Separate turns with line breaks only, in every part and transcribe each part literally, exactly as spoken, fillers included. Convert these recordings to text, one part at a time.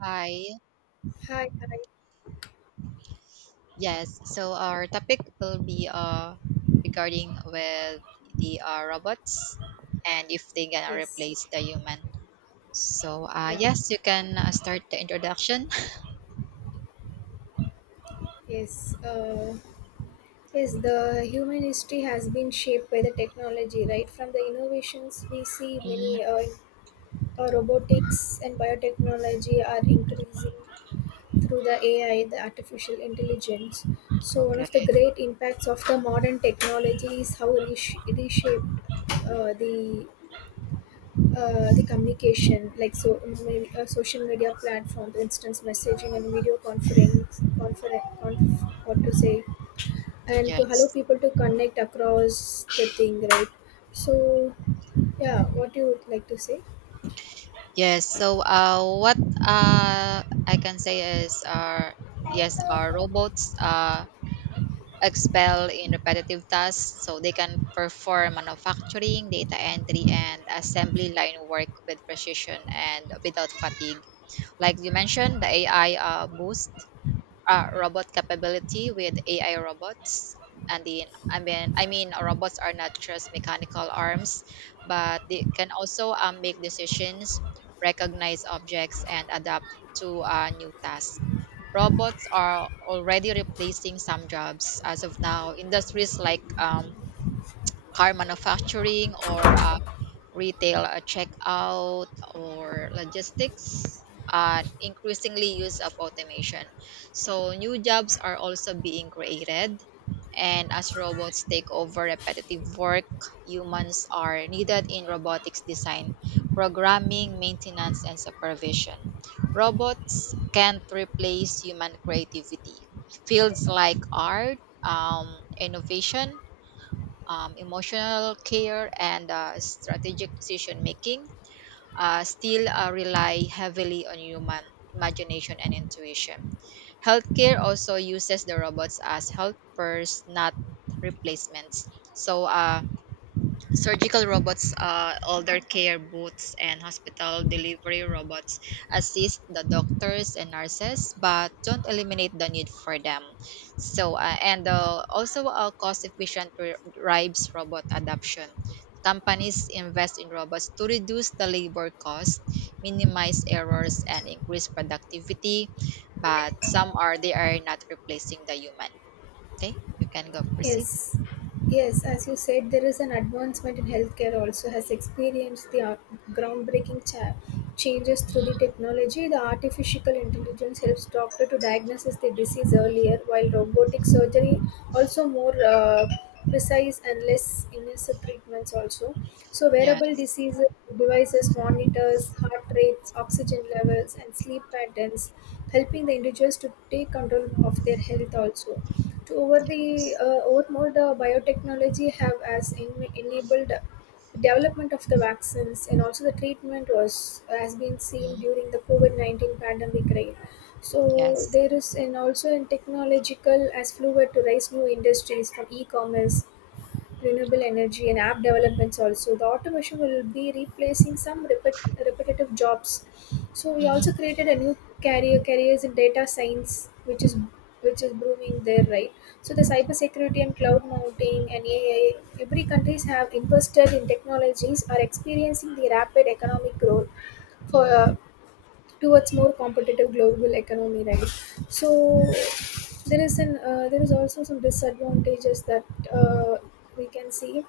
Hi.
Hi, hi.
Yes. So our topic will be uh regarding with the uh, robots and if they gonna
Yes,
replace the human. So uh
yeah,
yes, you can uh, start the introduction.
yes. Uh, yes, the human history has been shaped by the technology, right? From the innovations we see,
Mm,
many uh, uh, robotics and biotechnology are increasing through the A I, the artificial intelligence. So, one of the
okay.
great impacts of the modern technology is how resh- reshaped uh, the uh, the communication, like so maybe, uh, social media platform, for instance messaging and video conference conference conf, what to say, and to allow
Yes.
people to connect across the thing, right? So yeah, what do you would like to say?
Yes. So uh what uh I can say is uh yes, our robots uh excel in repetitive tasks so they can perform manufacturing, data entry, and assembly line work with precision and without fatigue. Like you mentioned, the A I uh, boost uh, robot capability with A I robots. And then, I mean, I mean, robots are not just mechanical arms, but they can also um, make decisions, recognize objects, and adapt to uh, new tasks. Robots are already replacing some jobs as of now. Industries like um, car manufacturing or uh, retail uh, checkout or logistics are increasingly use of automation. So new jobs are also being created, and as robots take over repetitive work, humans are needed in robotics design, programming, maintenance and supervision. Robots can't replace human creativity. Fields like art, um, innovation, um, emotional care, and uh, strategic decision making, uh, still uh, rely heavily on human imagination and intuition. Healthcare also uses the robots as helpers, not replacements. So, uh, surgical robots, uh, elder care booths, and hospital delivery robots assist the doctors and nurses, but don't eliminate the need for them. So, uh, and uh, also a cost-efficient r- drives robot adoption. Companies invest in robots to reduce the labor cost, minimize errors, and increase productivity. But some are they are not replacing the human. Okay, you can go proceed.
Yes, yes, as you said, there is an advancement in healthcare also has experienced the uh, groundbreaking cha- changes through the technology. The artificial intelligence helps doctor to diagnose the disease earlier, while robotic surgery also more uh, precise and less invasive treatments also. So wearable
Yes.
diseases, devices, monitors, heart rates, oxygen levels, and sleep patterns, helping the individuals to take control of their health also, to over the
Yes.
uh, over more, the biotechnology have has en- enabled development of the vaccines and also the treatment was has been seen
Mhm.
during the covid nineteen pandemic, right? So
Yes.
there is, and also in technological as fluid to raise new industries, from e-commerce, renewable energy, and app developments. Also the automation will be replacing some repet- repetitive jobs, so we also
Mhm,
created a new career careers in data science, which is which is booming there, right? So the cybersecurity and cloud mounting and AI, every countries have invested in technologies are experiencing the rapid economic growth, for uh,
mhm,
towards more competitive global economy, right? So there is an uh, there is also some disadvantages that uh, we can see.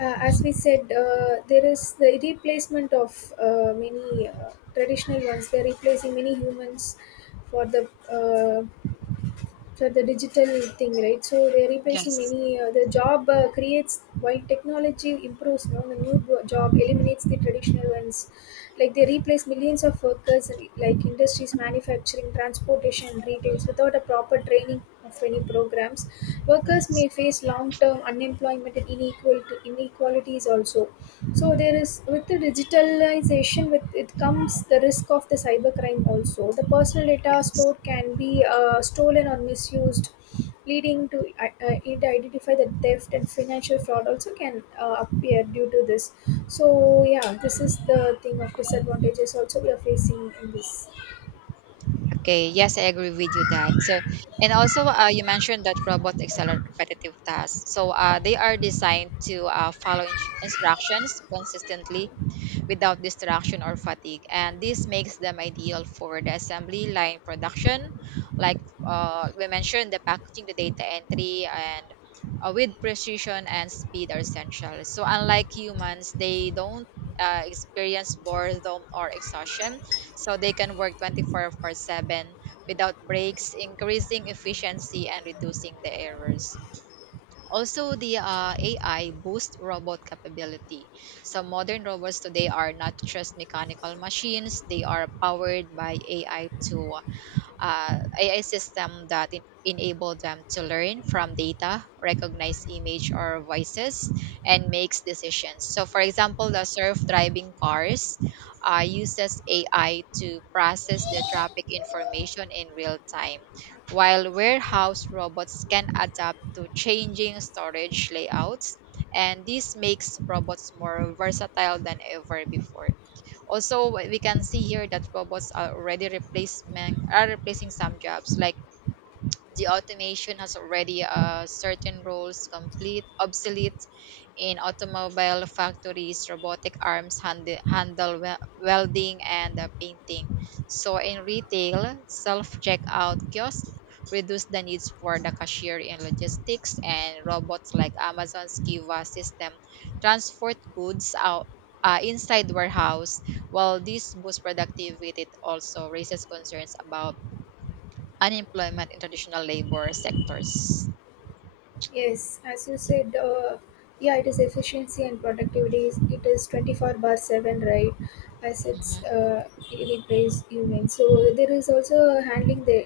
Uh, as we
mhm.
said, uh, there is the replacement of uh, many uh, traditional ones, they're replacing many humans for the uh, for the digital thing, right? So they're replacing
Yes,
many uh, the job, uh, creates while technology improves. Now the new bo- job eliminates the traditional ones, like they replace millions of workers in, like, industries, manufacturing, transportation, and retails. Without a proper training of any programs, workers
yes,
may face long term unemployment and inequality inequalities also. So there is, with the digitalization, with it comes the risk of the cybercrime. Also the personal data
yes.
stored can be uh, stolen or misused, leading to uh, uh, it identify the theft, and financial fraud also can uh, appear due to this. So yeah, this is the thing of disadvantages also we are facing in this.
Okay, yes, I agree with you that. So, and also uh, you mentioned that robots excel at repetitive tasks. So, uh, they are designed to uh, follow in- instructions consistently without distraction or fatigue. And this makes them ideal for the assembly line production, like uh, we mentioned, the packaging, the data entry, and uh, with precision and speed are essential. So, unlike humans, they don't uh, experience boredom or exhaustion, so they can work twenty four seven without breaks, increasing efficiency and reducing the errors. Also, the uh, A I boosts robot capability. So, modern robots today are not just mechanical machines, they are powered by A I to uh, A I system that en- enable them to learn from data, recognize image or voices, and makes decisions. So, for example, the self-driving cars uh, uses A I to process the traffic information in real time, while warehouse robots can adapt to changing storage layouts, and this makes robots more versatile than ever before. Also, we can see here that robots are already replacement are replacing some jobs, like the automation has already uh, certain roles complete obsolete. In automobile factories, robotic arms hand, handle wel- welding and uh, painting. So in retail, self checkout kiosks reduce the needs for the cashier. In logistics, and robots like Amazon's Kiva system transport goods out uh, inside warehouse. While this boosts productivity, it also raises concerns about unemployment in traditional labor sectors.
Yes, as you said, uh, yeah, it is efficiency and productivity. is- It is twenty-four bar seven, right? As it's
Mhm.
uh, it replaces human. So there is also handling the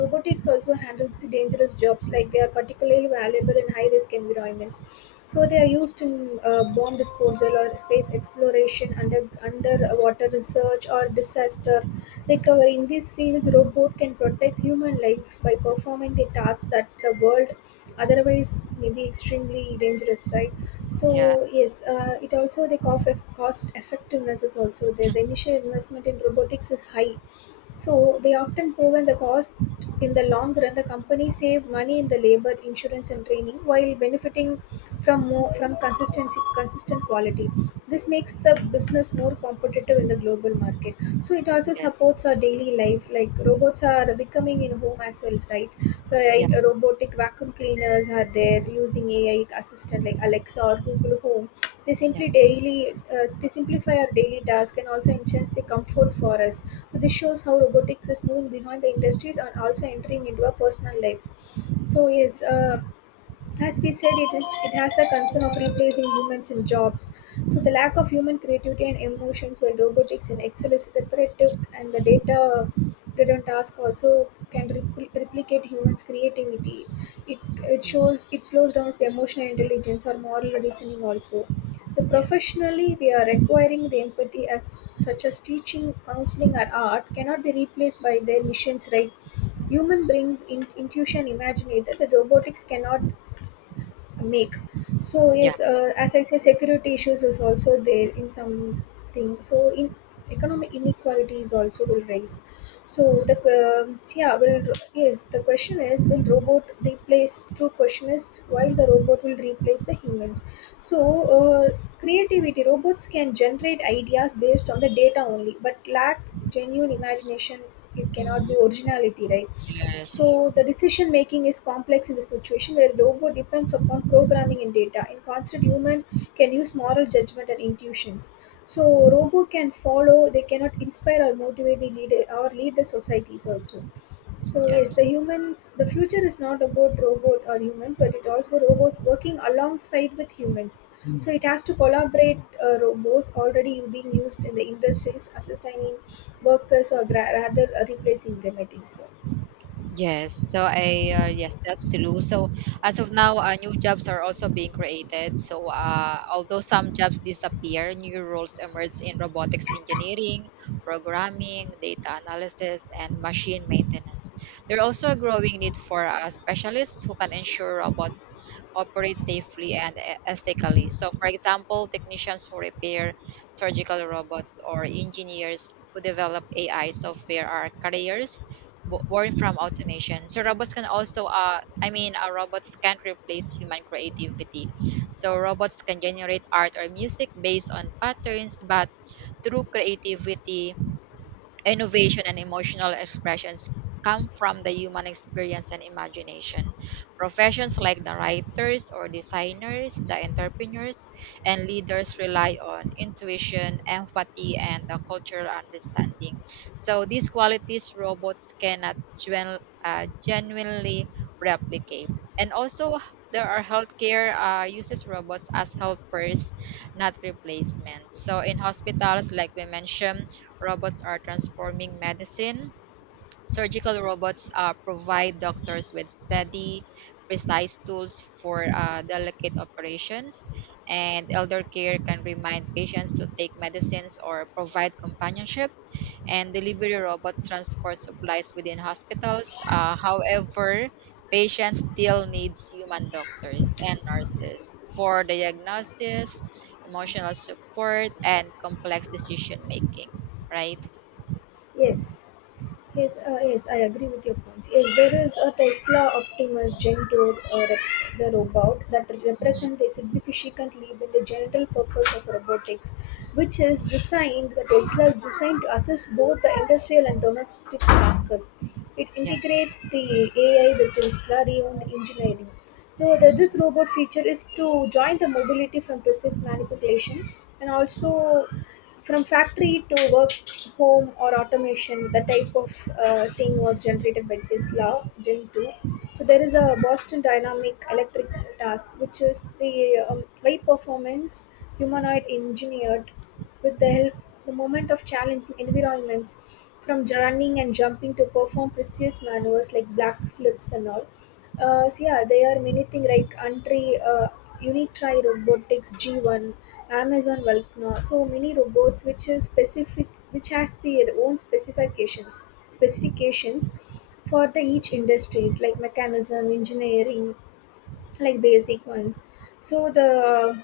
robotics, also handles the dangerous jobs, like they are particularly valuable in high risk environments. So they are used in uh, bomb disposal or space exploration, under underwater research, or disaster recovery. In these fields, robot can protect human life by performing the tasks that the world otherwise maybe extremely dangerous, right? So
Yes.
yes, uh, it also the cost, cost effectiveness is also there. The initial investment in robotics is high, so they often proven the cost. In the long run, the company save money in the labor insurance and training, while benefiting from more from consistency consistent quality. This makes the
Yes.
business more competitive in the global market. So it also
Yes.
supports our daily life, like robots are becoming in home as well, right? uh,
Yeah.
right uh, robotic vacuum cleaners are there, using AI assistant like Alexa or Google Home. they
Yeah.
simply daily uh, they simplify our daily task, and also enhance the comfort for us. So this shows how robotics is moving behind the industries, and also entering into our personal lives. So yes, uh, as we said, it is, it has the concern of replacing humans in jobs. So the lack of human creativity and emotions, while robotics in Excel is repetitive and the data driven task, also can repl- replicate humans' creativity. It it shows
Yes.
it slows down the emotional intelligence or moral reasoning also. The
Yes.
professionally we are requiring the empathy, as such as teaching, counseling, or art, cannot be replaced by their missions, right? Human brings in- intuition, imagination that the robotics cannot make. So
Yeah.
yes, uh, as I say, security issues is also there in something. So in economic inequalities also will rise. So the um yeah will yes the question is, will robot replace? True question is, while the robot will replace the humans. So uh, creativity, robots can generate ideas based on the data only, but lack genuine imagination. It cannot be
Mhm.
originality, right?
Yes.
So the decision making is complex in the situation where robot depends upon programming and data. In constant, human can use moral judgment and intuitions. So robot can follow, they cannot inspire or motivate the leader or lead the societies also. So yes, the
Yes.
humans, the future is not about robot or humans, but it also robot working alongside with humans. Mm. So it has to collaborate. Uh, robots already being used in the industries, assisting workers, or gra- rather uh, replacing them, I think so.
Yes, so I uh, yes, that's true. So as of now, uh, new jobs are also being created. So uh, although some jobs disappear, new roles emerge in robotics engineering, programming, data analysis, and machine maintenance. There's also a growing need for uh, specialists who can ensure robots operate safely and e- ethically. So, for example, technicians who repair surgical robots or engineers who develop A I software are careers bo- born from automation. So robots can also, uh, I mean, uh, robots can't replace human creativity. So robots can generate art or music based on patterns, but through creativity, innovation and emotional expressions come from the human experience and imagination. Professions like the writers or designers, the entrepreneurs, and leaders rely on intuition, empathy, and the cultural understanding. So these qualities robots cannot genu- uh, genuinely replicate. And also, there are healthcare uh, uses robots as helpers, not replacements. So in hospitals, like we mentioned, robots are transforming medicine. Surgical robots uh, provide doctors with steady, precise tools for uh, delicate operations, and elder care can remind patients to take medicines or provide companionship. And delivery robots transport supplies within hospitals. Uh, however, patients still needs human doctors and nurses for diagnosis, emotional support, and complex decision making. Right?
Yes, yes, uh, yes. I agree with your points. Yes, there is a Tesla Optimus Gen two, uh, rep- the robot that represents a significant leap in the general purpose of robotics, which is designed. The Tesla is designed to assist both the industrial and domestic tasks. It
Yeah.
integrates the A I with Tesla reowned engineering. So the, this
Mm.
robot feature is to join the mobility from process manipulation, and also from factory to work home, or automation. The type of uh, thing was generated by this law gen two. So there is a Boston Dynamic Electric task, which is the um, high performance humanoid engineered with the help, the moment of challenging environments, from running and jumping to perform precise maneuvers like black flips and all. Uh, so yeah, there are many things, like Untry, uh, Unitry Robotics G one, Amazon Volcano. So many robots which is specific, which has their own specifications specifications for the each industries, like mechanism, engineering, like basic ones. So the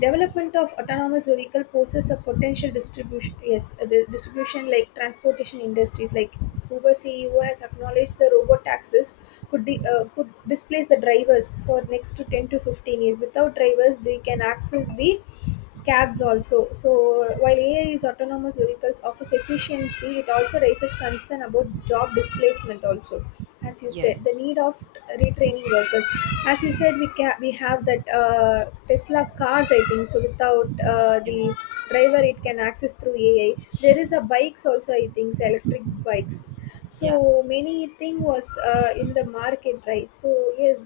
development of autonomous vehicle poses a potential distribution, yes, a di- distribution like transportation industries. Like, Uber CEO has acknowledged the robot taxis could di- uh, could displace the drivers for next to ten to fifteen years. Without drivers, they can access the cabs also. So while A I is autonomous vehicles offers efficiency, it also raises concern about job displacement also. As you said, the
Yes.
need of retraining workers. As you said, we ca- we have that uh, Tesla cars, I think so. Without uh, the
Yeah.
driver, it can access through A I. There is a bikes also, I think so, electric bikes.
Yeah.
So many thing was uh, in the market, right? So yes,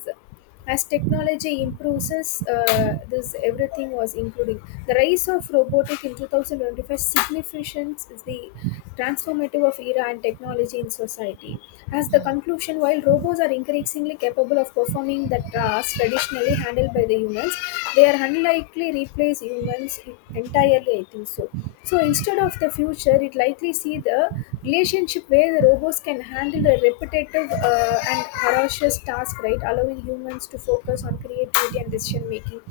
as technology improves, uh, this everything was, including the rise of robotic in two thousand twenty-five, significance is the transformative of era and technology in society. As the
Mm.
conclusion, while robots are increasingly capable of performing the tasks traditionally handled by the humans, they are unlikely replace humans entirely, I think so. So instead of the future, it likely see the relationship where the robots can handle a repetitive uh, and ferocious task, right, allowing humans to focus on creativity and decision making.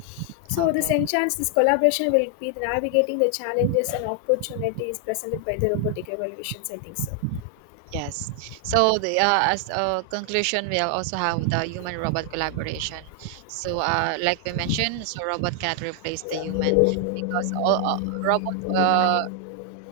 So this
Okay.
enchants, this collaboration will be the navigating the challenges and opportunities presented by the robotic evolutions, I think so.
Yes. So the uh, as a conclusion, we'll also have the human-robot collaboration. So, uh, like we mentioned, so robot cannot replace the human, because all uh, robot uh,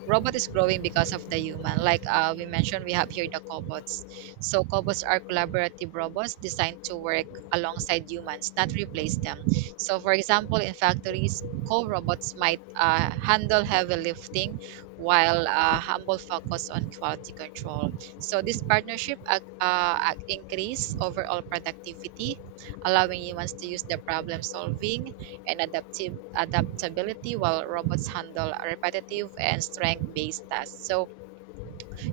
robot is growing because of the human, like uh, we mentioned, we have here the cobots. So cobots are collaborative robots designed to work alongside humans, not replace them. So, for example, in factories co-robots might uh, handle heavy lifting, while uh, humble focus on quality control. So this partnership ac- uh, ac- increase overall productivity, allowing humans to use the problem solving and adaptive adaptability while robots handle repetitive and strength based tasks. So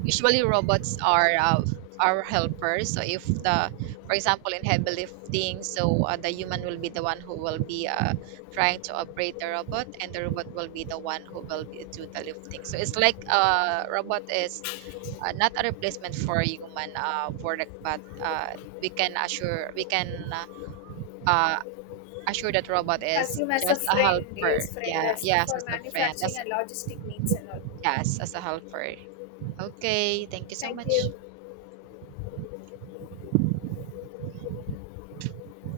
usually robots are uh, our helpers. So if the for example in heavy lifting, so uh, the human will be the one who will be uh, trying to operate the robot, and the robot will be the one who will be, do the lifting. So it's like uh, robot is uh, not a replacement for human uh, work, but uh, we can assure we can uh, uh, assure that robot is
Assume as a
just a
friend,
helper.
yes, friend,
Yeah,
as
yes,
for
as a friend.
manufacturing
As
and logistic needs and all.
Yes, as a helper. Okay, thank you so
Thank
much.
you.